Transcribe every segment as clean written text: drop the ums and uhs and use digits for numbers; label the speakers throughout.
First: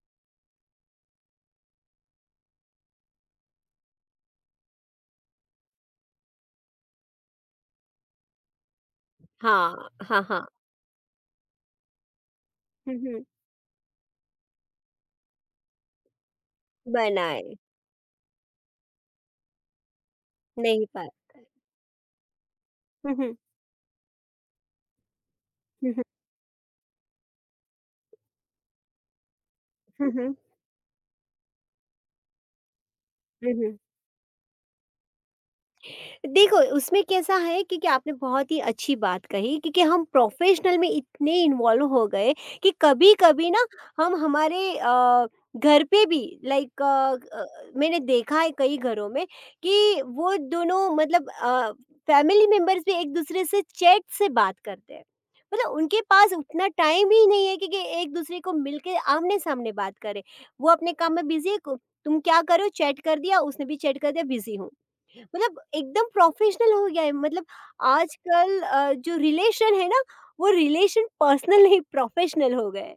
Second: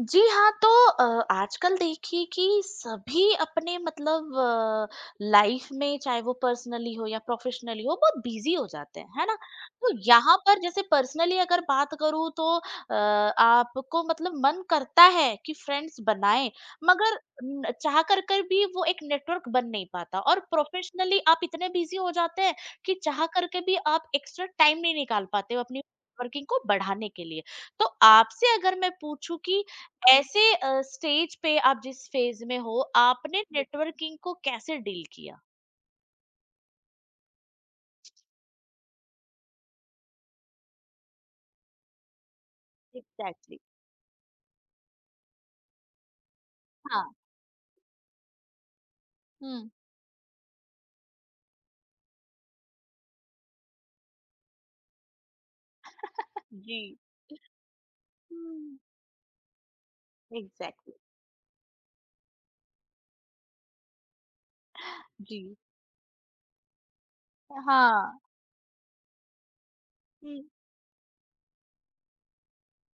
Speaker 1: जी हाँ, तो आजकल देखिए कि सभी अपने मतलब लाइफ में चाहे वो पर्सनली हो या प्रोफेशनली हो बहुत बिज़ी हो जाते हैं, है ना?
Speaker 2: हाँ,
Speaker 1: तो
Speaker 2: हाँ,
Speaker 1: यहाँ
Speaker 2: हाँ।
Speaker 1: पर जैसे पर्सनली अगर बात करूँ तो
Speaker 2: हुँ, हुँ,
Speaker 1: आपको मतलब मन करता है कि फ्रेंड्स बनाएँ मगर
Speaker 2: बनाए,
Speaker 1: न चाह कर कर भी वो एक नेटवर्क बन नहीं पाता और
Speaker 2: नहीं पाए।
Speaker 1: प्रोफेशनली आप इतने बिज़ी हो जाते हैं कि
Speaker 2: हुँ,
Speaker 1: चाह
Speaker 2: हुँ,
Speaker 1: कर के भी आप एक्स्ट्रा टाइम नहीं निकाल पाते हो अपनी
Speaker 2: हुँ, हुँ,
Speaker 1: वर्किंग को बढ़ाने के लिए। तो आपसे अगर मैं पूछूँ कि
Speaker 2: हुँ, हुँ,
Speaker 1: ऐसे स्टेज पे आप जिस फेज में हो, आपने
Speaker 2: हुँ, हुँ।
Speaker 1: नेटवर्किंग को कैसे डील किया?
Speaker 2: देखो, उसमें कैसा है कि, आपने बहुत ही अच्छी बात कही क्योंकि हम प्रोफ़ेशनल में इतने इन्वॉल्व हो गए कि कभी-कभी
Speaker 1: एग्जैक्टली।
Speaker 2: ना हम हमारे घर पे भी लाइक
Speaker 1: हाँ।
Speaker 2: अ, मैंने देखा है कई घरों में
Speaker 1: हुँ।
Speaker 2: कि वो दोनों मतलब फैमिली मेंबर्स भी एक-दूसरे से चैट से बात करते हैं। मतलब उनके पास उतना
Speaker 1: जी।
Speaker 2: टाइम ही नहीं है कि, एक-दूसरे को
Speaker 1: हुँ।
Speaker 2: मिलके आमने-सामने बात करें। वो अपने
Speaker 1: एग्जैक्टली।
Speaker 2: काम में बिज़ी है, को तुम क्या कर रहे हो? चैट कर दिया, उसने भी चैट कर दिया, बिज़ी हूँ।
Speaker 1: जी।
Speaker 2: मतलब एकदम प्रोफेशनल हो गया है मतलब
Speaker 1: हाँ।
Speaker 2: आजकल जो रिलेशन है ना,
Speaker 1: हुँ,
Speaker 2: वो रिलेशन पर्सनल नहीं प्रोफेशनल हो गए,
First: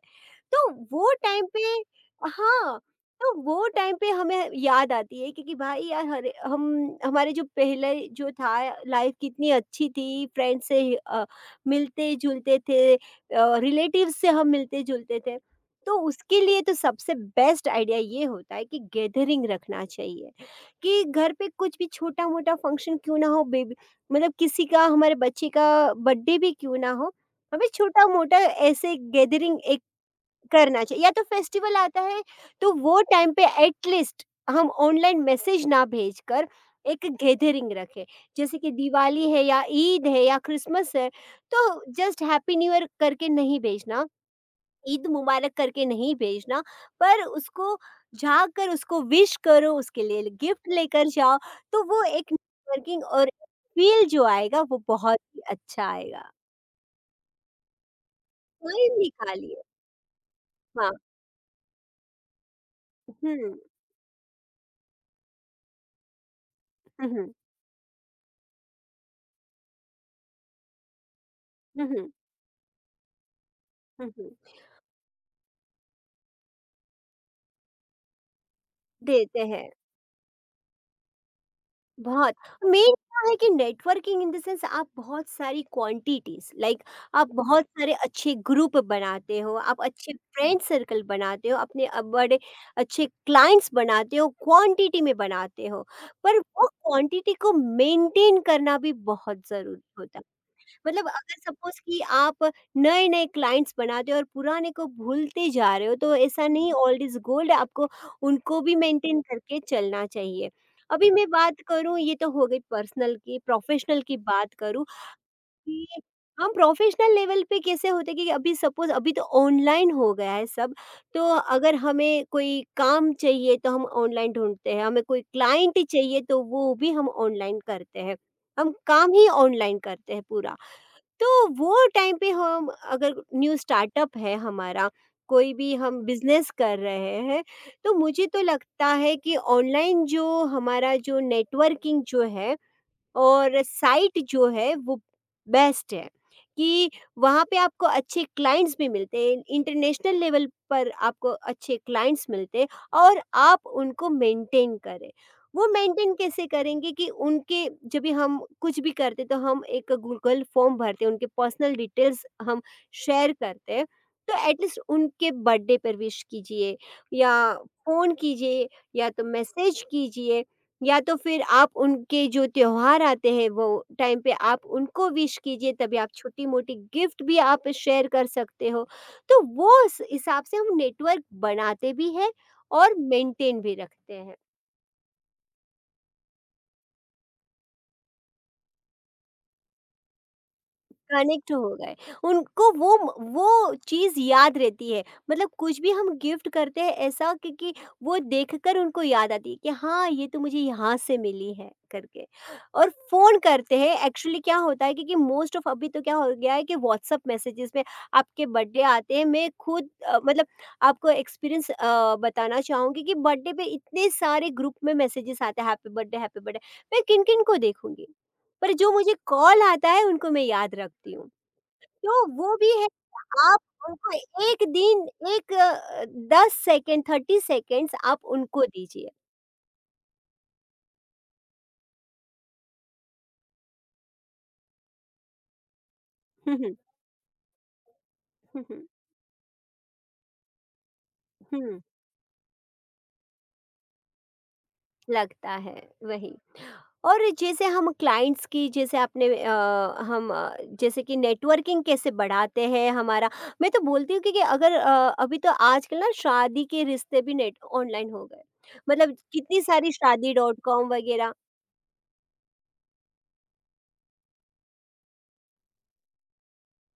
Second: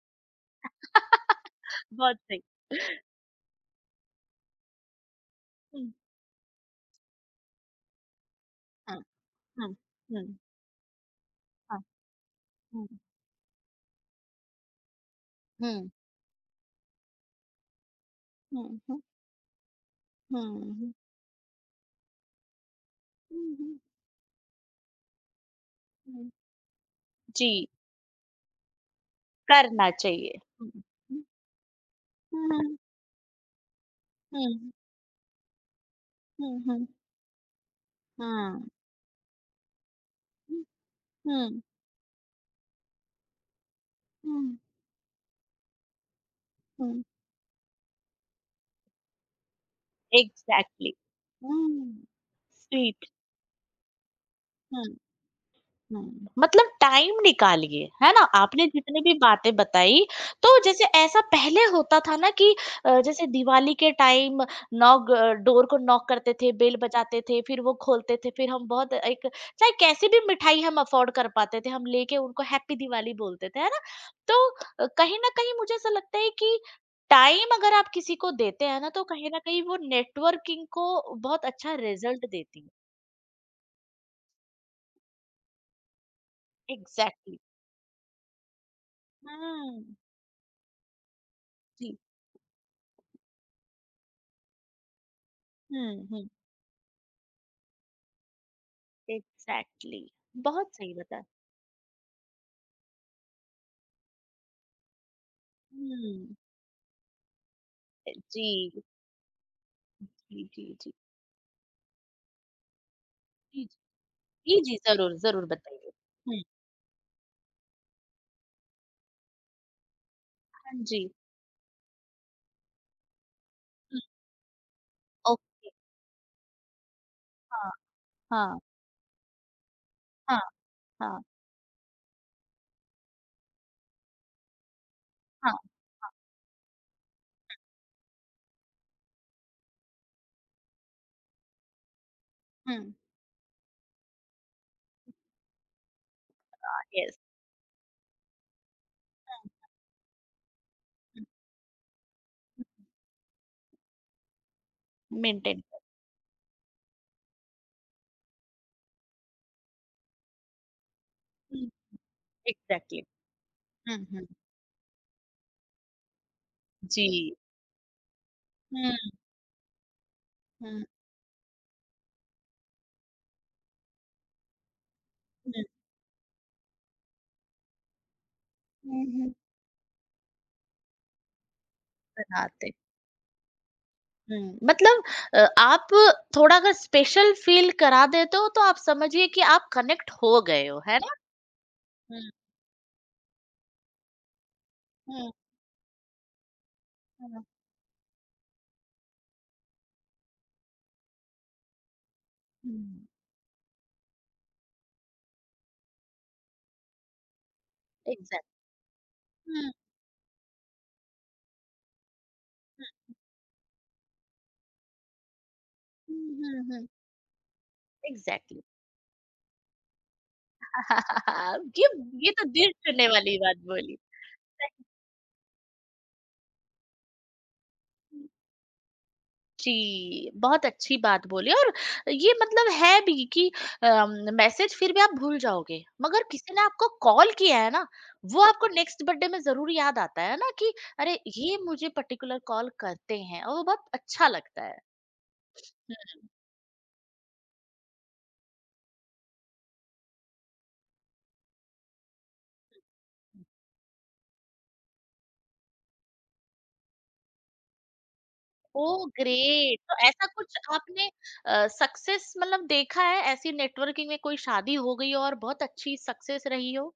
Speaker 2: तो वो टाइम पे
Speaker 1: बहुत सही।
Speaker 2: हाँ, तो वो टाइम पे हमें याद आती है क्योंकि भाई
Speaker 1: हुँ,
Speaker 2: यार हरे हम हमारे जो पहले जो था
Speaker 1: हाँ।
Speaker 2: लाइफ कितनी
Speaker 1: हुँ,
Speaker 2: अच्छी
Speaker 1: हुँ,
Speaker 2: थी, फ्रेंड्स से
Speaker 1: हाँ।
Speaker 2: मिलते-जुलते
Speaker 1: हुँ,
Speaker 2: थे,
Speaker 1: हुँ।
Speaker 2: रिलेटिव्स से हम मिलते-जुलते थे। तो उसके लिए तो सबसे बेस्ट आइडिया ये होता है कि
Speaker 1: हुँ, हुँ,
Speaker 2: गैदरिंग रखना चाहिए,
Speaker 1: हुँ, हुँ,
Speaker 2: कि घर पे कुछ भी छोटा-मोटा फंक्शन क्यों ना हो
Speaker 1: हुँ,
Speaker 2: बेबी, मतलब किसी का हमारे बच्चे का
Speaker 1: हुँ,
Speaker 2: बर्थडे भी क्यों ना हो, हमें
Speaker 1: जी,
Speaker 2: छोटा-मोटा ऐसे गैदरिंग एक
Speaker 1: करना चाहिए। हुँ, हुँ,
Speaker 2: करना चाहिए, या तो फेस्टिवल आता है
Speaker 1: हुँ,
Speaker 2: तो वो टाइम पे एटलीस्ट हम
Speaker 1: हुँ,
Speaker 2: ऑनलाइन मैसेज ना भेजकर
Speaker 1: हुँ, हुँ,
Speaker 2: एक गैदरिंग रखें, जैसे
Speaker 1: हाँ।
Speaker 2: कि दिवाली है या ईद है या
Speaker 1: हुँ,
Speaker 2: क्रिसमस है,
Speaker 1: हुँ,
Speaker 2: तो जस्ट हैप्पी न्यू ईयर करके नहीं भेजना,
Speaker 1: हुँ,
Speaker 2: ईद मुबारक करके नहीं भेजना,
Speaker 1: हुँ,
Speaker 2: पर उसको झाँक कर उसको विश करो, उसके लिए गिफ्ट
Speaker 1: एग्जैक्टली।
Speaker 2: लेकर जाओ, तो
Speaker 1: हुँ,
Speaker 2: वो एक नेटवर्किंग
Speaker 1: स्वीट।
Speaker 2: और फील जो आएगा वो
Speaker 1: हुँ,
Speaker 2: बहुत ही अच्छा
Speaker 1: हुँ।
Speaker 2: आएगा।
Speaker 1: मतलब टाइम निकालिए, है ना? आपने
Speaker 2: टाइम
Speaker 1: जितनी भी बातें
Speaker 2: निकालिए।
Speaker 1: बताई, तो जैसे
Speaker 2: हाँ।
Speaker 1: ऐसा पहले होता था ना कि जैसे
Speaker 2: हम्म।
Speaker 1: दिवाली के टाइम डोर को नॉक करते थे, बेल बजाते
Speaker 2: हम्म।
Speaker 1: थे, फिर वो खोलते थे, फिर हम बहुत एक चाहे कैसी भी मिठाई हम अफ़ोर्ड कर पाते थे, हम
Speaker 2: हम्म।
Speaker 1: लेके उनको हैप्पी दिवाली बोलते थे, है ना?
Speaker 2: हम्म। हम्म।
Speaker 1: तो कहीं न कहीं मुझे ऐसा लगता है कि टाइम अगर आप किसी को देते हैं ना, तो कहीं
Speaker 2: देते
Speaker 1: न कहीं
Speaker 2: हैं,
Speaker 1: वो नेटवर्किंग को बहुत अच्छा रिज़ल्ट
Speaker 2: बहुत
Speaker 1: देती है।
Speaker 2: मेन क्या है कि नेटवर्किंग इन द सेंस आप बहुत सारी क्वांटिटीज़ लाइक आप
Speaker 1: एग्ज़ैक्टली।
Speaker 2: बहुत सारे अच्छे ग्रुप बनाते हो, आप
Speaker 1: हुँ,
Speaker 2: अच्छे फ्रेंड सर्कल बनाते हो, अपने
Speaker 1: जी।
Speaker 2: बड़े अच्छे क्लाइंट्स बनाते हो, क्वांटिटी में बनाते हो,
Speaker 1: हुँ, हुँ।
Speaker 2: पर वो क्वांटिटी को मेंटेन करना भी बहुत ज़रूरी
Speaker 1: एग्ज़ैक्टली।
Speaker 2: होता है।
Speaker 1: बहुत सही
Speaker 2: मतलब
Speaker 1: बताया।
Speaker 2: अगर सपोज कि आप नए-नए क्लाइंट्स बनाते हो और पुराने को भूलते जा रहे हो, तो
Speaker 1: हुँ।
Speaker 2: ऐसा नहीं ओल्ड इज़ गोल्ड, आपको
Speaker 1: जी,
Speaker 2: उनको भी मेंटेन करके चलना
Speaker 1: जी,
Speaker 2: चाहिए।
Speaker 1: जी, जी।
Speaker 2: अभी मैं बात करूँ ये तो हो गई पर्सनल की,
Speaker 1: जी, जी।
Speaker 2: प्रोफ़ेशनल की बात
Speaker 1: जी, जी,
Speaker 2: करूँ
Speaker 1: ज़रूर, ज़रूर
Speaker 2: कि
Speaker 1: बताइए। हुँ,
Speaker 2: हम प्रोफ़ेशनल लेवल पे कैसे होते हैं कि अभी सपोज अभी तो ऑनलाइन हो गया है सब,
Speaker 1: हाँ जी।
Speaker 2: तो अगर हमें कोई काम चाहिए तो हम
Speaker 1: हुँ,
Speaker 2: ऑनलाइन ढूँढते हैं, हमें कोई
Speaker 1: ओके,
Speaker 2: क्लाइंट चाहिए तो वो भी हम ऑनलाइन
Speaker 1: हाँ,
Speaker 2: करते हैं।
Speaker 1: हाँ,
Speaker 2: हम काम ही ऑनलाइन करते हैं
Speaker 1: हाँ,
Speaker 2: पूरा।
Speaker 1: हाँ,
Speaker 2: तो वो टाइम पे हम अगर न्यू स्टार्टअप है हमारा,
Speaker 1: हाँ,
Speaker 2: कोई भी हम
Speaker 1: हाँ।
Speaker 2: बिज़नेस कर रहे हैं, तो मुझे तो लगता है कि ऑनलाइन जो हमारा जो नेटवर्किंग जो है
Speaker 1: हुँ,
Speaker 2: और साइट जो है वो बेस्ट है कि
Speaker 1: येस।
Speaker 2: वहाँ पे आपको अच्छे क्लाइंट्स भी मिलते हैं,
Speaker 1: हुँ,
Speaker 2: इंटरनेशनल लेवल पर
Speaker 1: हुँ,
Speaker 2: आपको अच्छे क्लाइंट्स मिलते हैं
Speaker 1: हुँ।
Speaker 2: और आप उनको मेंटेन करें।
Speaker 1: मेंटेन
Speaker 2: वो
Speaker 1: कर।
Speaker 2: मेंटेन कैसे करेंगे कि उनके जब भी हम कुछ भी करते तो हम एक गूगल फॉर्म भरते हैं, उनके
Speaker 1: हुँ,
Speaker 2: पर्सनल डिटेल्स हम
Speaker 1: एग्ज़ैक्टली।
Speaker 2: शेयर करते हैं,
Speaker 1: हुँ, हुँ,
Speaker 2: तो एटलीस्ट उनके बर्थडे पर विश कीजिए या
Speaker 1: जी।
Speaker 2: फ़ोन कीजिए
Speaker 1: हुँ,
Speaker 2: या तो मैसेज कीजिए,
Speaker 1: हुँ,
Speaker 2: या तो फिर आप उनके जो त्योहार आते हैं वो टाइम पे आप उनको विश
Speaker 1: हुँ।
Speaker 2: कीजिए, तभी आप छोटी-मोटी गिफ्ट भी आप शेयर कर सकते हो।
Speaker 1: हुँ, हुँ।
Speaker 2: तो वो स हिसाब से हम नेटवर्क बनाते भी हैं
Speaker 1: बनाते।
Speaker 2: और मेंटेन भी रखते हैं।
Speaker 1: हुँ, मतलब आप थोड़ा अगर स्पेशल फ़ील करा देते हो तो आप समझिए कि आप कनेक्ट हो गए हो, है ना?
Speaker 2: कनेक्ट हो गए,
Speaker 1: हुँ,
Speaker 2: उनको वो चीज़ याद रहती है,
Speaker 1: हुँ।
Speaker 2: मतलब कुछ भी हम गिफ्ट करते हैं ऐसा
Speaker 1: हाँ,
Speaker 2: क्योंकि वो देखकर उनको याद आती है कि हाँ ये तो मुझे यहाँ से मिली है करके। और
Speaker 1: हुँ।
Speaker 2: फ़ोन करते हैं, एक्चुअली क्या होता है क्योंकि मोस्ट ऑफ अभी तो क्या हो गया है कि व्हाट्सअप मैसेजेस में आपके
Speaker 1: एग्ज़ैक्ट।
Speaker 2: बर्थडे आते हैं, मैं
Speaker 1: हुँ,
Speaker 2: खुद मतलब आपको एक्सपीरियंस बताना चाहूँगी कि बर्थडे पे इतने सारे ग्रुप में मैसेजेस आते हैं हैप्पी बर्थडे
Speaker 1: हुँ,
Speaker 2: हैप्पी बर्थडे,
Speaker 1: हुँ, हुँ।
Speaker 2: मैं किन किन को देखूंगी,
Speaker 1: एग्ज़ैक्टली।
Speaker 2: पर जो मुझे कॉल आता है उनको मैं याद रखती हूँ।
Speaker 1: ये
Speaker 2: तो
Speaker 1: ये तो
Speaker 2: वो भी
Speaker 1: दिल
Speaker 2: है।
Speaker 1: छूने वाली बात
Speaker 2: आप
Speaker 1: बोली।
Speaker 2: उनको 1 दिन 1 10 सेकंड 30 सेकंड्स आप उनको दीजिए।
Speaker 1: जी, बहुत अच्छी बात बोली और ये मतलब है भी कि मैसेज फिर भी आप भूल जाओगे, मगर किसी
Speaker 2: हुँ,
Speaker 1: ने
Speaker 2: हुँ,
Speaker 1: आपको कॉल किया है ना, वो
Speaker 2: हुँ,
Speaker 1: आपको
Speaker 2: हुँ,
Speaker 1: नेक्स्ट बर्थडे में ज़रूर याद आता है ना कि अरे! ये
Speaker 2: हुँ,
Speaker 1: मुझे पर्टिकुलर कॉल करते हैं और वो बहुत अच्छा लगता है।
Speaker 2: लगता है,
Speaker 1: हुँ।
Speaker 2: वही। और जैसे हम क्लाइंट्स की जैसे आपने जैसे कि नेटवर्किंग कैसे बढ़ाते हैं हमारा, मैं तो बोलती हूँ कि, अगर अभी तो आजकल ना शादी के रिश्ते भी नेट ऑनलाइन हो गए।
Speaker 1: ओह
Speaker 2: मतलब कितनी
Speaker 1: ग्रेट!
Speaker 2: सारी
Speaker 1: तो ऐसा
Speaker 2: शादी
Speaker 1: कुछ
Speaker 2: डॉट कॉम
Speaker 1: आपने
Speaker 2: वगैरह।
Speaker 1: सक्सेस मतलब देखा है ऐसी नेटवर्किंग में कोई शादी हो गई हो और बहुत अच्छी सक्सेस रही हो?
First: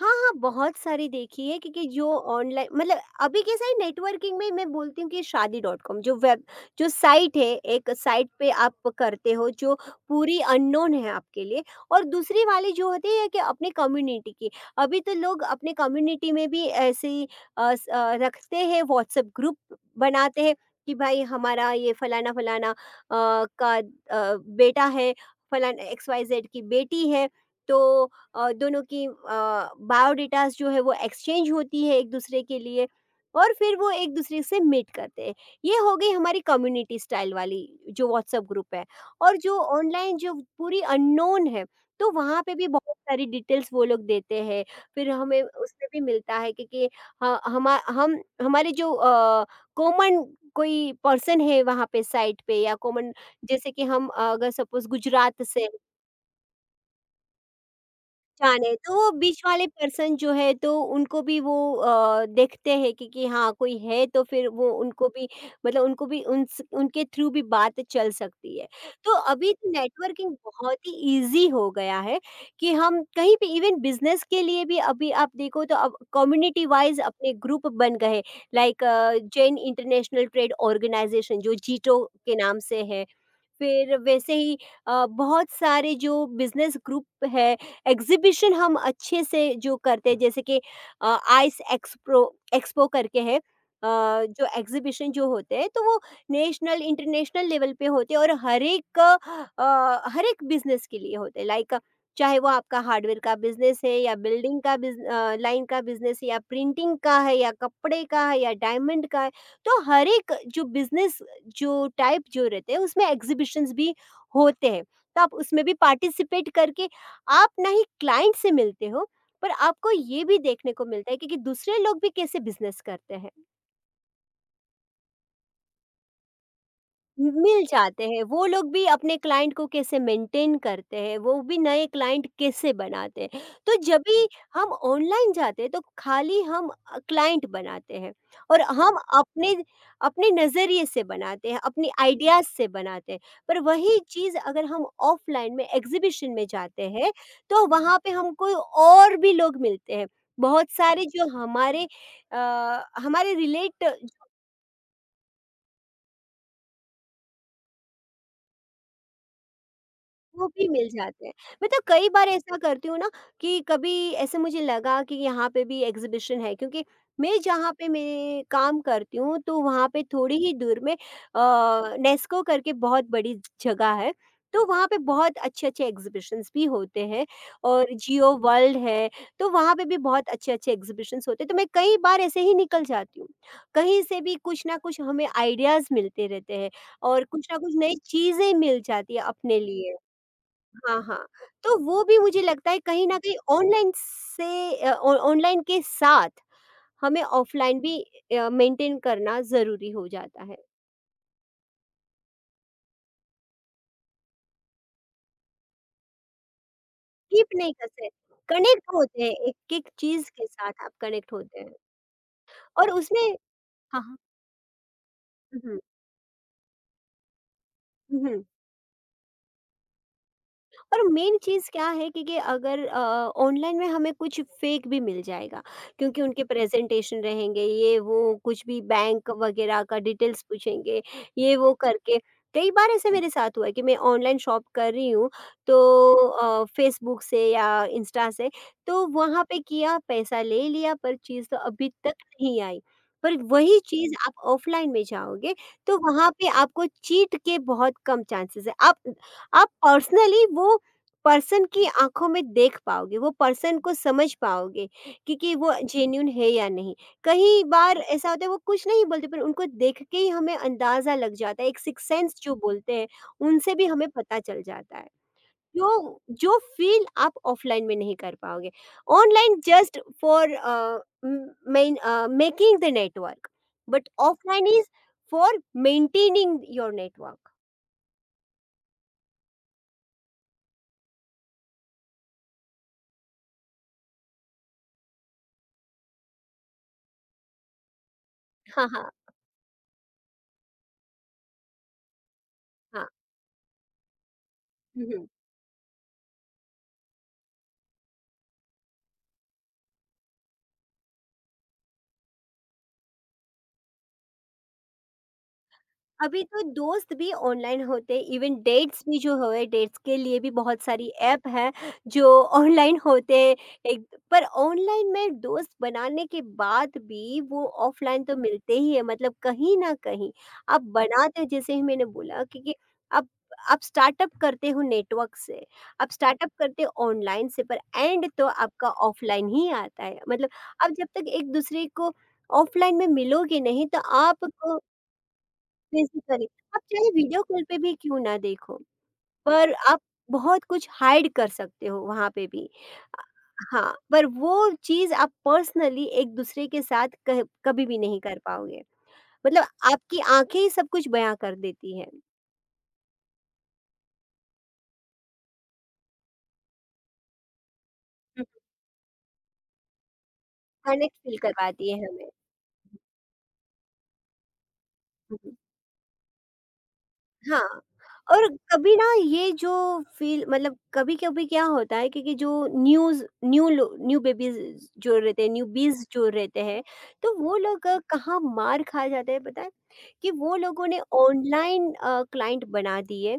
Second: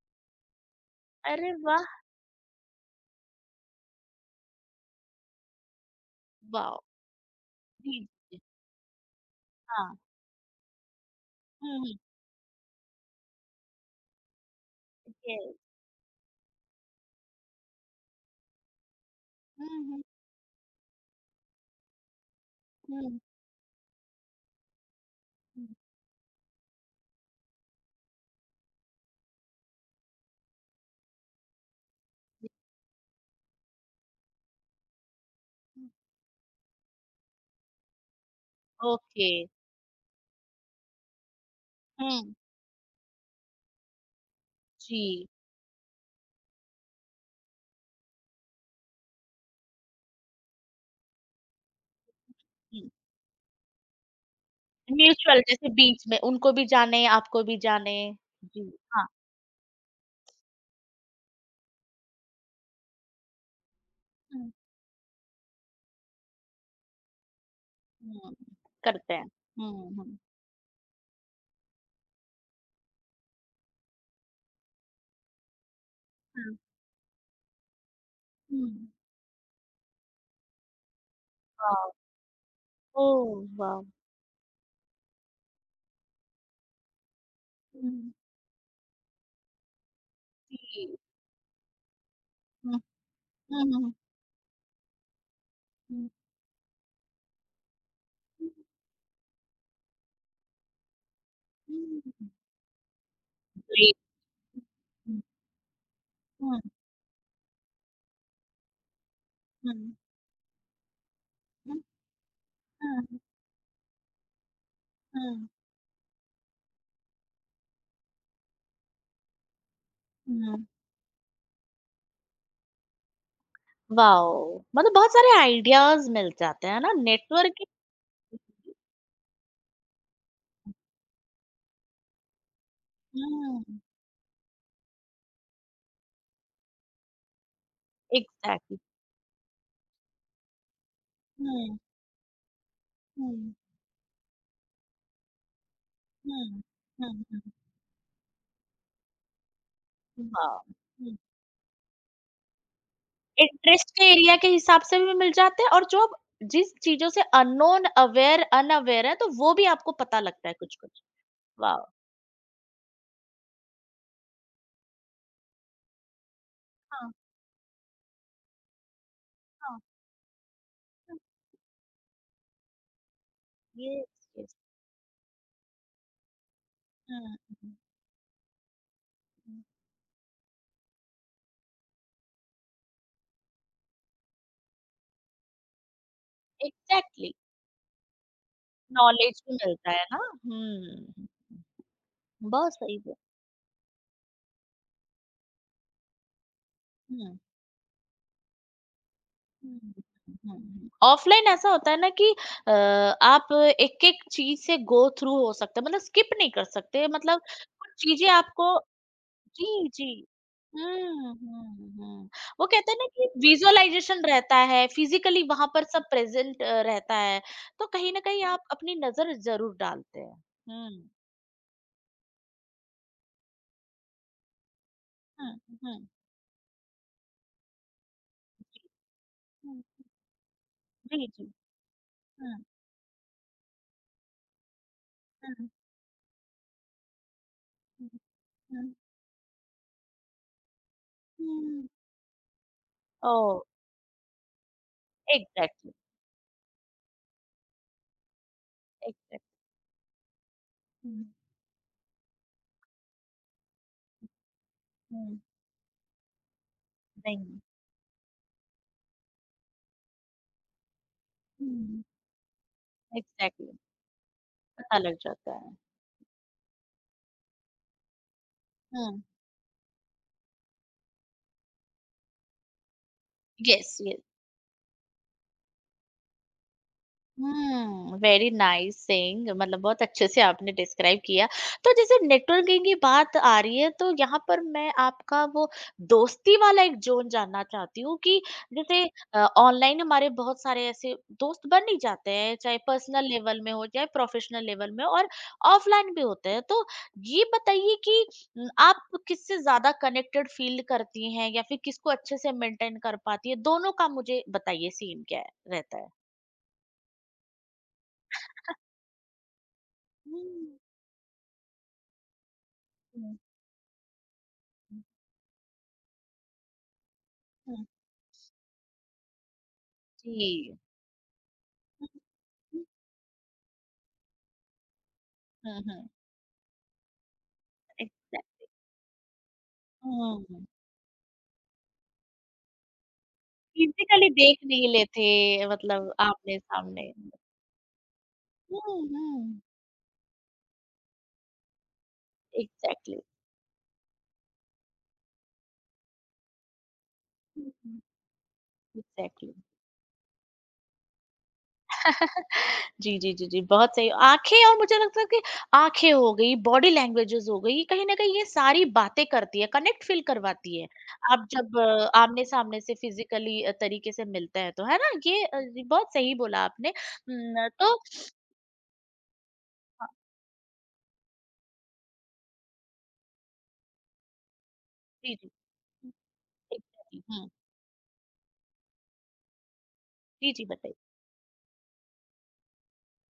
Speaker 2: हाँ, हाँ, बहुत सारी देखी
Speaker 1: अरे
Speaker 2: है क्योंकि
Speaker 1: वाह!
Speaker 2: जो ऑनलाइन मतलब अभी कैसा है नेटवर्किंग में, मैं बोलती हूँ कि शादी डॉट कॉम जो वेब
Speaker 1: वाओ!
Speaker 2: जो साइट है, एक
Speaker 1: जी,
Speaker 2: साइट
Speaker 1: जी,
Speaker 2: पे आप करते हो जो
Speaker 1: हाँ।
Speaker 2: पूरी अननोन है आपके लिए,
Speaker 1: हुँ, हुँ।
Speaker 2: और दूसरी वाली जो होती है कि अपने कम्युनिटी की। अभी तो लोग
Speaker 1: यस।
Speaker 2: अपने कम्युनिटी में भी ऐसे ही रखते हैं, व्हाट्सएप ग्रुप
Speaker 1: हुँ, हुँ,
Speaker 2: बनाते हैं कि भाई हमारा ये फलाना-फलाना
Speaker 1: हुँ,
Speaker 2: का बेटा है,
Speaker 1: हुँ,
Speaker 2: फलाना एक्स वाई ज़ेड की बेटी है, तो दोनों की बायोडेटास जो है वो एक्सचेंज होती है एक दूसरे
Speaker 1: जी,
Speaker 2: के लिए और फिर वो एक दूसरे से मीट करते हैं। ये
Speaker 1: हुँ।
Speaker 2: हो गई हमारी कम्युनिटी स्टाइल वाली जो व्हाट्सएप ग्रुप है,
Speaker 1: ओके।
Speaker 2: और जो ऑनलाइन जो पूरी अननोन है, तो
Speaker 1: हुँ,
Speaker 2: वहाँ पे भी बहुत सारी डिटेल्स वो लोग देते हैं। फिर
Speaker 1: जी,
Speaker 2: हमें उसमें भी मिलता है कि, हमारे जो कॉमन कोई पर्सन है वहाँ पे साइट पे या
Speaker 1: हुँ।
Speaker 2: कॉमन, जैसे कि हम अगर सपोज
Speaker 1: म्यूचुअल
Speaker 2: गुजरात से
Speaker 1: जैसे बीच में उनको भी जाने, आपको भी जाने। जी,
Speaker 2: जाने, तो
Speaker 1: हाँ।
Speaker 2: वो बीच वाले पर्सन जो है तो उनको भी वो देखते हैं कि, हाँ कोई है, तो फिर
Speaker 1: हुँ,
Speaker 2: वो उनको भी मतलब उनको भी उनस उनके थ्रू भी बात चल
Speaker 1: हुँ,
Speaker 2: सकती है। तो
Speaker 1: करते हैं।
Speaker 2: अभी तो
Speaker 1: हुँ, हुँ,
Speaker 2: नेटवर्किंग बहुत ही ईज़ी हो गया है कि हम कहीं पे इवन बिज़नेस के लिए भी अभी आप देखो तो अब
Speaker 1: हुँ,
Speaker 2: कम्युनिटी वाइज़ अपने ग्रुप बन गए,
Speaker 1: हुँ।
Speaker 2: Like Jain international trade organization जो
Speaker 1: वाओ!
Speaker 2: जीटो के नाम से है।
Speaker 1: Oh wow!
Speaker 2: फिर वैसे ही बहुत सारे जो बिज़नेस ग्रुप है,
Speaker 1: हुँ,
Speaker 2: एग्ज़िबिशन हम अच्छे से जो करते हैं जैसे कि
Speaker 1: जी।
Speaker 2: आइस एक्सप्रो
Speaker 1: हुँ,
Speaker 2: एक्सपो करके है
Speaker 1: हुँ, हुँ।
Speaker 2: जो एग्ज़िबिशन जो होते हैं तो वो
Speaker 1: Mhm.
Speaker 2: नेशनल, इंटरनेशनल लेवल पे होते हैं और हर एक हर एक बिज़नेस के लिए होते हैं। लाइक चाहे वो आपका हार्डवेयर का बिज़नेस है
Speaker 1: Great.
Speaker 2: या बिल्डिंग का
Speaker 1: हुँ,
Speaker 2: लाइन का बिज़नेस है या
Speaker 1: हुँ,
Speaker 2: प्रिंटिंग का है या कपड़े का है या डायमंड का है।
Speaker 1: हुँ,
Speaker 2: तो हर एक जो बिज़नेस जो टाइप जो रहते हैं उसमें
Speaker 1: हुँ,
Speaker 2: एग्जीबिशंस भी होते हैं, तो आप
Speaker 1: हुँ,
Speaker 2: उसमें भी पार्टिसिपेट करके आप ना ही क्लाइंट से मिलते हो, पर आपको ये भी
Speaker 1: हुँ।
Speaker 2: देखने को मिलता है कि, दूसरे लोग भी कैसे बिजनेस करते हैं,
Speaker 1: वाओ! मतलब बहुत सारे आइडियाज़ मिल जाते हैं ना
Speaker 2: मिल
Speaker 1: नेटवर्किंग।
Speaker 2: जाते हैं, वो लोग भी अपने क्लाइंट को कैसे मेंटेन करते हैं, वो भी नए क्लाइंट कैसे बनाते हैं।
Speaker 1: हुँ,
Speaker 2: तो जब भी हम ऑनलाइन जाते हैं तो खाली हम क्लाइंट बनाते हैं और
Speaker 1: एग्ज़ैक्टली।
Speaker 2: हम अपने अपने नज़रिए से बनाते हैं,
Speaker 1: हुँ,
Speaker 2: अपने आइडियाज़ से बनाते हैं।
Speaker 1: हुँ,
Speaker 2: पर वही चीज़ अगर हम ऑफलाइन में एग्ज़िबिशन में
Speaker 1: हुँ,
Speaker 2: जाते हैं,
Speaker 1: हुँ, हुँ।
Speaker 2: तो वहाँ पे हमको और भी लोग मिलते हैं।
Speaker 1: वाओ!
Speaker 2: बहुत सारे
Speaker 1: हुँ,
Speaker 2: जो हमारे अ, हमारे
Speaker 1: इंटरेस्ट
Speaker 2: रिलेट
Speaker 1: के एरिया के हिसाब से भी मिल जाते हैं और जो आप जिस चीज़ों से अननोन, अवेयर, अनअवेयर हैं तो वो भी आपको पता
Speaker 2: वो
Speaker 1: लगता है
Speaker 2: भी मिल
Speaker 1: कुछ-कुछ।
Speaker 2: जाते हैं। मैं तो
Speaker 1: वाओ!
Speaker 2: कई बार ऐसा करती हूँ ना कि कभी ऐसे मुझे लगा कि यहाँ पे भी एग्ज़िबिशन है क्योंकि
Speaker 1: हाँ,
Speaker 2: मैं जहाँ पे मैं काम करती हूँ तो
Speaker 1: हाँ,
Speaker 2: वहाँ पे थोड़ी ही दूर में
Speaker 1: हाँ।
Speaker 2: नेस्को करके बहुत बड़ी जगह है।
Speaker 1: Yes, yes.
Speaker 2: तो वहाँ पे बहुत अच्छे-अच्छे एग्ज़िबिशन्स भी होते हैं
Speaker 1: हुँ, हुँ,
Speaker 2: और जियो वर्ल्ड है, तो
Speaker 1: हुँ।
Speaker 2: वहाँ पे भी बहुत अच्छे-अच्छे एग्ज़िबिशन्स होते हैं। तो मैं कई बार ऐसे ही निकल जाती हूँ। कहीं से भी कुछ ना कुछ हमें आइडियाज़ मिलते रहते हैं और
Speaker 1: एग्ज़ैक्टली।
Speaker 2: कुछ ना कुछ नई चीज़ें मिल जाती है
Speaker 1: नॉलेज
Speaker 2: अपने
Speaker 1: भी मिलता
Speaker 2: लिए।
Speaker 1: है ना?
Speaker 2: हाँ, हाँ।
Speaker 1: हुँ,
Speaker 2: तो वो भी मुझे लगता
Speaker 1: बहुत
Speaker 2: है
Speaker 1: सही
Speaker 2: कहीं
Speaker 1: ब।
Speaker 2: न कहीं ऑनलाइन से अ, ऑ ऑनलाइन के साथ हमें
Speaker 1: हुँ,
Speaker 2: ऑफ़लाइन भी मेंटेन करना
Speaker 1: हुँ,
Speaker 2: ज़रूरी हो जाता है।
Speaker 1: हुँ, हुँ। ऑफ़लाइन ऐसा होता है ना कि आप एक-एक चीज़ से गो थ्रू हो सकते हैं मतलब स्किप नहीं कर सकते मतलब
Speaker 2: कीप नहीं
Speaker 1: कुछ
Speaker 2: करते,
Speaker 1: चीज़ें आपको।
Speaker 2: कनेक्ट होते हैं, एक-एक
Speaker 1: जी, जी।
Speaker 2: चीज़ के साथ आप कनेक्ट
Speaker 1: हुँ,
Speaker 2: होते हैं,
Speaker 1: हुँ, हुँ। वो
Speaker 2: और
Speaker 1: कहते हैं ना कि
Speaker 2: उसमें हाँ, हाँ।
Speaker 1: विज़ुअलाइज़ेशन रहता है, फिज़िकली
Speaker 2: हुँ,
Speaker 1: वहाँ
Speaker 2: हुँ।
Speaker 1: पर सब प्रेज़ेंट रहता है, तो कहीं
Speaker 2: हुँ,
Speaker 1: न
Speaker 2: हुँ।
Speaker 1: कहीं आप अपनी नज़र ज़रूर डालते हैं।
Speaker 2: और
Speaker 1: हुँ,
Speaker 2: मेन चीज़ क्या है कि, अगर ऑनलाइन में हमें कुछ फेक भी मिल
Speaker 1: हुँ,
Speaker 2: जाएगा क्योंकि उनके प्रेजेंटेशन रहेंगे ये वो, कुछ भी
Speaker 1: जी,
Speaker 2: बैंक वगैरह
Speaker 1: हुँ,
Speaker 2: का डिटेल्स पूछेंगे,
Speaker 1: जी, जी।
Speaker 2: ये वो करके
Speaker 1: हुँ,
Speaker 2: कई बार ऐसे मेरे साथ हुआ है कि मैं ऑनलाइन शॉप कर रही हूँ
Speaker 1: हुँ,
Speaker 2: तो फेसबुक से या
Speaker 1: हुँ,
Speaker 2: इंस्टा से,
Speaker 1: हुँ।
Speaker 2: तो वहाँ पे किया पैसा ले लिया पर चीज़ तो
Speaker 1: हुँ।
Speaker 2: अभी तक नहीं आई। पर
Speaker 1: ओह!
Speaker 2: वही चीज़ आप ऑफलाइन में जाओगे
Speaker 1: एग्ज़ैक्टली,
Speaker 2: तो वहाँ पे आपको चीट के बहुत कम चांसेस है,
Speaker 1: एग्ज़ैक्टली।
Speaker 2: आप पर्सनली वो
Speaker 1: हुँ,
Speaker 2: पर्सन की आँखों में देख पाओगे, वो पर्सन को समझ पाओगे कि,
Speaker 1: हुँ।
Speaker 2: वो जेन्युइन है या नहीं।
Speaker 1: नहीं,
Speaker 2: कई बार ऐसा होता है वो कुछ नहीं बोलते पर उनको देख के ही हमें अंदाज़ा लग जाता है, एक
Speaker 1: हुँ,
Speaker 2: सिक्स्थ सेंस जो बोलते हैं,
Speaker 1: एग्ज़ैक्टली,
Speaker 2: उनसे भी हमें पता चल जाता
Speaker 1: पता
Speaker 2: है।
Speaker 1: लग जाता है।
Speaker 2: जो जो फ़ील आप ऑफ़लाइन में नहीं कर पाओगे।
Speaker 1: हुँ,
Speaker 2: online just for making the network,
Speaker 1: yes,
Speaker 2: but
Speaker 1: yes.
Speaker 2: Offline is for maintaining your network.
Speaker 1: Very nice saying मतलब बहुत अच्छे से आपने डिस्क्राइब किया। तो जैसे नेटवर्किंग की बात आ रही है तो यहाँ पर मैं आपका वो दोस्ती वाला एक जोन जानना चाहती हूँ कि
Speaker 2: हाँ,
Speaker 1: जैसे
Speaker 2: हाँ,
Speaker 1: ऑनलाइन हमारे बहुत सारे ऐसे दोस्त बन ही जाते हैं चाहे
Speaker 2: हाँ।
Speaker 1: पर्सनल लेवल में हो चाहे प्रोफेशनल लेवल
Speaker 2: हुँ,
Speaker 1: में
Speaker 2: हुँ।
Speaker 1: और ऑफलाइन भी होते हैं तो ये बताइए कि न, आप किससे ज्यादा कनेक्टेड फील करती हैं या फिर किसको अच्छे से मेंटेन कर पाती है दोनों का मुझे बताइए सीन क्या है- रहता है।
Speaker 2: अभी तो दोस्त भी ऑनलाइन होते हैं, इवन डेट्स भी जो है डेट्स के लिए भी
Speaker 1: हम्म।
Speaker 2: बहुत सारी ऐप है जो ऑनलाइन
Speaker 1: हुँ,
Speaker 2: होते हैं। एक पर
Speaker 1: हुँ,
Speaker 2: ऑनलाइन में दोस्त बनाने के बाद भी वो
Speaker 1: हुँ,
Speaker 2: ऑफलाइन तो मिलते ही है, मतलब कहीं ना कहीं
Speaker 1: जी।
Speaker 2: आप बनाते हो जैसे ही मैंने
Speaker 1: हुँ,
Speaker 2: बोला। क्योंकि
Speaker 1: हुँ,
Speaker 2: आप आप स्टार्टअप करते हो नेटवर्क से,
Speaker 1: हुँ, हुँ।
Speaker 2: आप स्टार्टअप करते हो ऑनलाइन से, पर एंड तो
Speaker 1: एग्ज़ैक्ट।
Speaker 2: आपका ऑफलाइन ही आता है। मतलब
Speaker 1: हुँ,
Speaker 2: आप जब तक एक दूसरे को ऑफलाइन में मिलोगे नहीं, तो
Speaker 1: फिज़िकली
Speaker 2: आप
Speaker 1: देख नहीं लेते मतलब
Speaker 2: बेसिकली आप चाहे
Speaker 1: आमने-सामने।
Speaker 2: वीडियो कॉल पे भी क्यों ना देखो,
Speaker 1: हुँ, हुँ।
Speaker 2: पर आप बहुत कुछ हाइड कर सकते हो वहाँ पे भी।
Speaker 1: एग्ज़ैक्टली।
Speaker 2: अ, हाँ, पर वो चीज़ आप पर्सनली एक-दूसरे के साथ कह
Speaker 1: हुँ,
Speaker 2: कभी भी
Speaker 1: हुँ,
Speaker 2: नहीं कर पाओगे।
Speaker 1: एग्ज़ैक्टली।
Speaker 2: मतलब आपकी आँखें ही सब कुछ बयाँ कर देती है।
Speaker 1: जी, जी, जी, जी, बहुत सही। आँखें और मुझे लगता है कि आँखें हो गई, बॉडी लैंग्वेजेज़ हो गई, कहीं न कहीं ये
Speaker 2: हुँ।
Speaker 1: सारी बातें करती है, कनेक्ट फ़ील करवाती है।
Speaker 2: कनेक्ट फ़ील
Speaker 1: आप जब
Speaker 2: करवाती है हमें।
Speaker 1: आमने-सामने से फिज़िकली तरीके से मिलते हैं तो, है ना? जी बहुत सही बोला आपने।
Speaker 2: हाँ,
Speaker 1: तो
Speaker 2: और कभी ना ये जो
Speaker 1: हाँ,
Speaker 2: फ़ील मतलब कभी-कभी क्या होता है, क्योंकि जो न्यूज़ न्यू लो न्यू बेबीज़ जो
Speaker 1: जी,
Speaker 2: रहते हैं,
Speaker 1: जी।
Speaker 2: न्यूबीज़ जो रहते हैं,
Speaker 1: एग्ज़ैक्टली,
Speaker 2: तो
Speaker 1: हुँ।
Speaker 2: वो लोग कहाँ मार खा जाते हैं पता है? कि
Speaker 1: जी,
Speaker 2: वो
Speaker 1: जी,
Speaker 2: लोगों
Speaker 1: बताइए।
Speaker 2: ने ऑनलाइन क्लाइंट बना दिए,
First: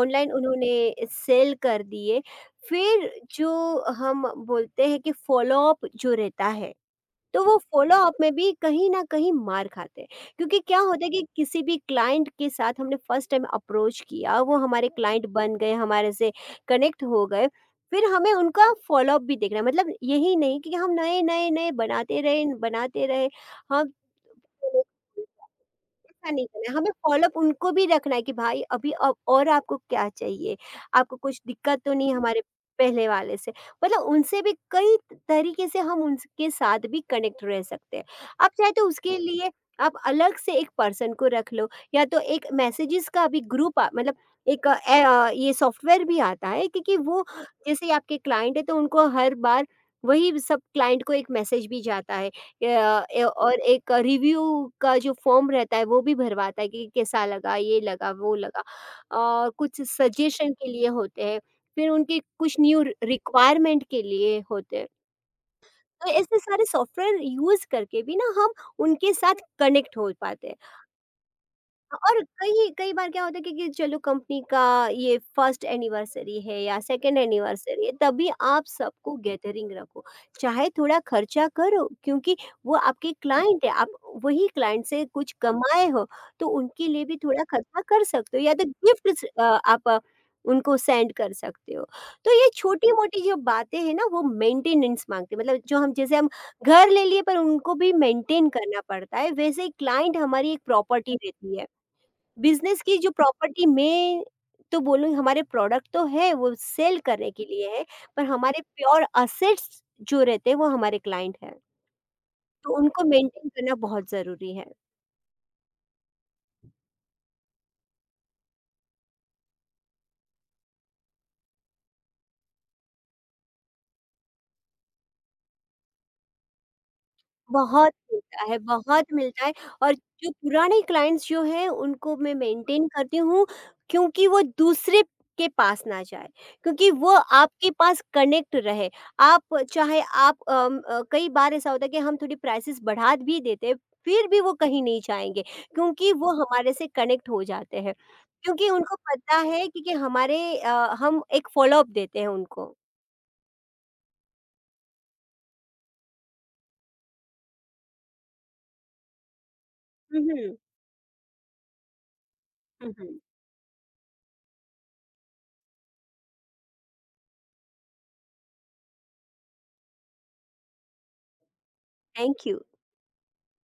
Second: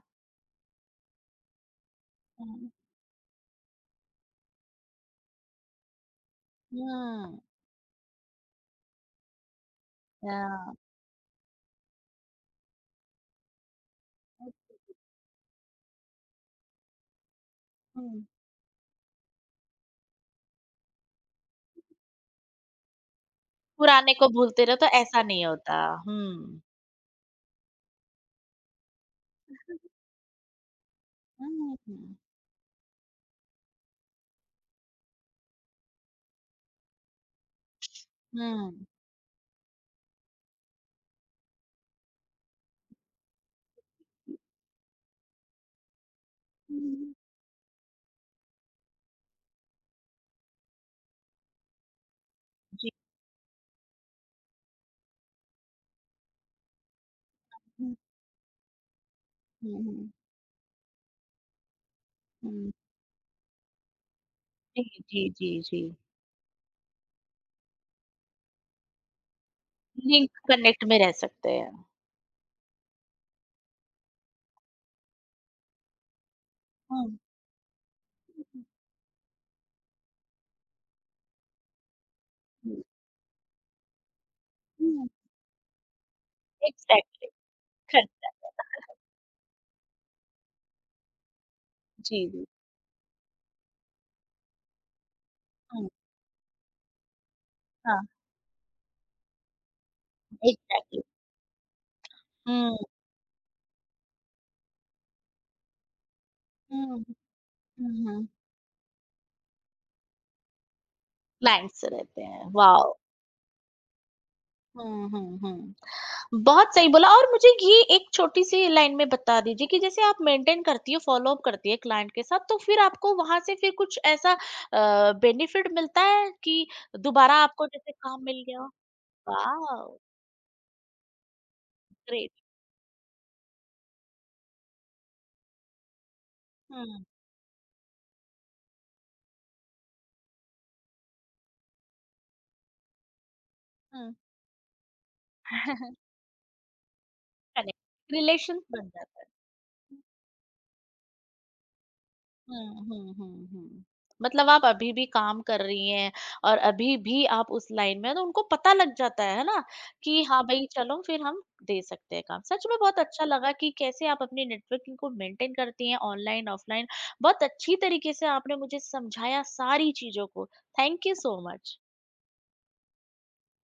Speaker 2: ऑनलाइन उन्होंने सेल कर दिए,
Speaker 1: हुँ।
Speaker 2: फिर जो हम बोलते हैं कि फ़ॉलो अप जो रहता है,
Speaker 1: हुँ,
Speaker 2: तो वो फॉलो-अप में भी कहीं न कहीं मार खाते हैं। क्योंकि
Speaker 1: या
Speaker 2: क्या होता है कि किसी भी क्लाइंट के साथ हमने फर्स्ट टाइम अप्रोच किया,
Speaker 1: अ,
Speaker 2: वो हमारे क्लाइंट बन गए, हमारे से कनेक्ट हो गए, फिर
Speaker 1: हुँ।
Speaker 2: हमें उनका फॉलो-अप भी देखना है। मतलब यही नहीं कि हम नए-नए-नए बनाते रहे, हम
Speaker 1: पुराने को भूलते रहो तो ऐसा नहीं होता।
Speaker 2: ऐसा नहीं
Speaker 1: हुँ।
Speaker 2: करना है। हमें फ़ॉलो-अप उनको भी रखना है कि भाई अभी अब और आपको क्या चाहिए? आपको कुछ
Speaker 1: हुँ,
Speaker 2: दिक्कत तो नहीं
Speaker 1: हुँ।
Speaker 2: हमारे पहले वाले से? मतलब उनसे भी कई तरीके से हम उनके साथ भी कनेक्ट रह सकते हैं। आप चाहे
Speaker 1: हुँ।
Speaker 2: तो उसके लिए आप अलग से एक पर्सन को रख लो, या तो एक मैसेजेस का भी ग्रुप मतलब एक अ, ए अ, ये सॉफ्टवेयर भी आता है। क्योंकि
Speaker 1: हुँ।
Speaker 2: वो जैसे ही आपके क्लाइंट हैं, तो उनको हर बार वही सब क्लाइंट को एक मैसेज भी जाता है,
Speaker 1: जी।
Speaker 2: या ए और एक रिव्यू का जो फॉर्म रहता है वो भी भरवाता है कि कैसा लगा, ये
Speaker 1: हुँ,
Speaker 2: लगा, वो लगा। कुछ
Speaker 1: हुँ, हुँ,
Speaker 2: सजेशन के लिए होते हैं, फिर उनकी कुछ
Speaker 1: हुँ।
Speaker 2: न्यू रि रिक्वायरमेंट के लिए होते
Speaker 1: जी,
Speaker 2: हैं।
Speaker 1: जी, जी, जी।
Speaker 2: तो ऐसे सारे सॉफ्टवेयर यूज़ करके भी ना हम उनके साथ कनेक्ट हो
Speaker 1: लिंक
Speaker 2: पाते हैं।
Speaker 1: कनेक्ट में रह सकते हैं।
Speaker 2: हाँ, और कई कई बार क्या होता है कि, चलो कंपनी का ये फर्स्ट एनिवर्सरी है या
Speaker 1: हुँ।
Speaker 2: सेकंड एनिवर्सरी है, तभी
Speaker 1: हुँ,
Speaker 2: आप सबको गैदरिंग रखो, चाहे थोड़ा खर्चा करो। क्योंकि वो
Speaker 1: हुँ,
Speaker 2: आपके क्लाइंट है, आप वही क्लाइंट से
Speaker 1: हुँ।
Speaker 2: कुछ कमाए हो, तो उनके लिए भी
Speaker 1: एग्ज़ैक्टली,
Speaker 2: थोड़ा खर्चा कर
Speaker 1: खर्चा।
Speaker 2: सकते हो, या तो गिफ्ट आप उनको सेंड कर सकते हो।
Speaker 1: जी,
Speaker 2: तो
Speaker 1: जी।
Speaker 2: ये छोटी मोटी जो बातें हैं ना, वो मेंटेनेंस मांगती है। मतलब जो
Speaker 1: हुँ,
Speaker 2: हम, जैसे हम घर ले लिए पर उनको भी
Speaker 1: हाँ।
Speaker 2: मेंटेन करना पड़ता है, वैसे ही क्लाइंट हमारी एक
Speaker 1: एग्ज़ैक्टली।
Speaker 2: प्रॉपर्टी रहती है,
Speaker 1: हुँ।
Speaker 2: बिज़नेस की जो प्रॉपर्टी में। तो बोलूँगी हमारे प्रोडक्ट तो है वो
Speaker 1: हुँ,
Speaker 2: सेल करने के लिए है,
Speaker 1: हुँ,
Speaker 2: पर
Speaker 1: हुँ।
Speaker 2: हमारे प्योर असेट्स जो रहते हैं वो हमारे क्लाइंट हैं।
Speaker 1: क्लाइंट्स रहते हैं।
Speaker 2: तो
Speaker 1: वॉव!
Speaker 2: उनको मेंटेन करना बहुत ज़रूरी है।
Speaker 1: हुँ, हुँ, हुँ। बहुत सही बोला और मुझे ये एक छोटी सी लाइन में बता दीजिए कि जैसे आप मेंटेन करती है फॉलो अप करती है क्लाइंट के साथ तो फिर आपको वहां से फिर कुछ ऐसा बेनिफिट मिलता है कि दोबारा आपको
Speaker 2: बहुत
Speaker 1: जैसे काम
Speaker 2: मिलता
Speaker 1: मिल
Speaker 2: है,
Speaker 1: गया।
Speaker 2: बहुत मिलता है।
Speaker 1: वाह।
Speaker 2: और जो पुराने क्लाइंट्स जो हैं उनको
Speaker 1: ग्रेट।
Speaker 2: मैं मेंटेन करती हूँ, क्योंकि वो दूसरे के पास ना जाए, क्योंकि
Speaker 1: हम्म।
Speaker 2: वो आपके पास कनेक्ट रहे। आप कई बार ऐसा होता है कि हम थोड़ी प्राइसेस बढ़ा भी देते हैं,
Speaker 1: हम्म।
Speaker 2: फिर भी वो कहीं नहीं जाएँगे क्योंकि वो हमारे से कनेक्ट हो जाते हैं।
Speaker 1: कनेक्ट रिलेशन
Speaker 2: क्योंकि
Speaker 1: बन
Speaker 2: उनको
Speaker 1: जाता है।
Speaker 2: पता है कि हमारे हम एक फ़ॉलो अप देते हैं उनको।
Speaker 1: हुँ, हुँ, हुँ, हुँ। मतलब आप अभी भी काम कर रही हैं और अभी भी आप उस लाइन में हैं, तो उनको पता लग जाता है ना?
Speaker 2: हुँ,
Speaker 1: कि हाँ
Speaker 2: हुँ।
Speaker 1: भई, चलो फिर हम दे सकते हैं काम। सच में
Speaker 2: हुँ,
Speaker 1: बहुत
Speaker 2: हुँ।
Speaker 1: अच्छा लगा कि कैसे आप अपनी नेटवर्किंग को मेंटेन करती हैं ऑनलाइन, ऑफलाइन। बहुत अच्छी तरीके से आपने मुझे समझाया सारी चीज़ों को। Thank you so much.
Speaker 2: Thank you.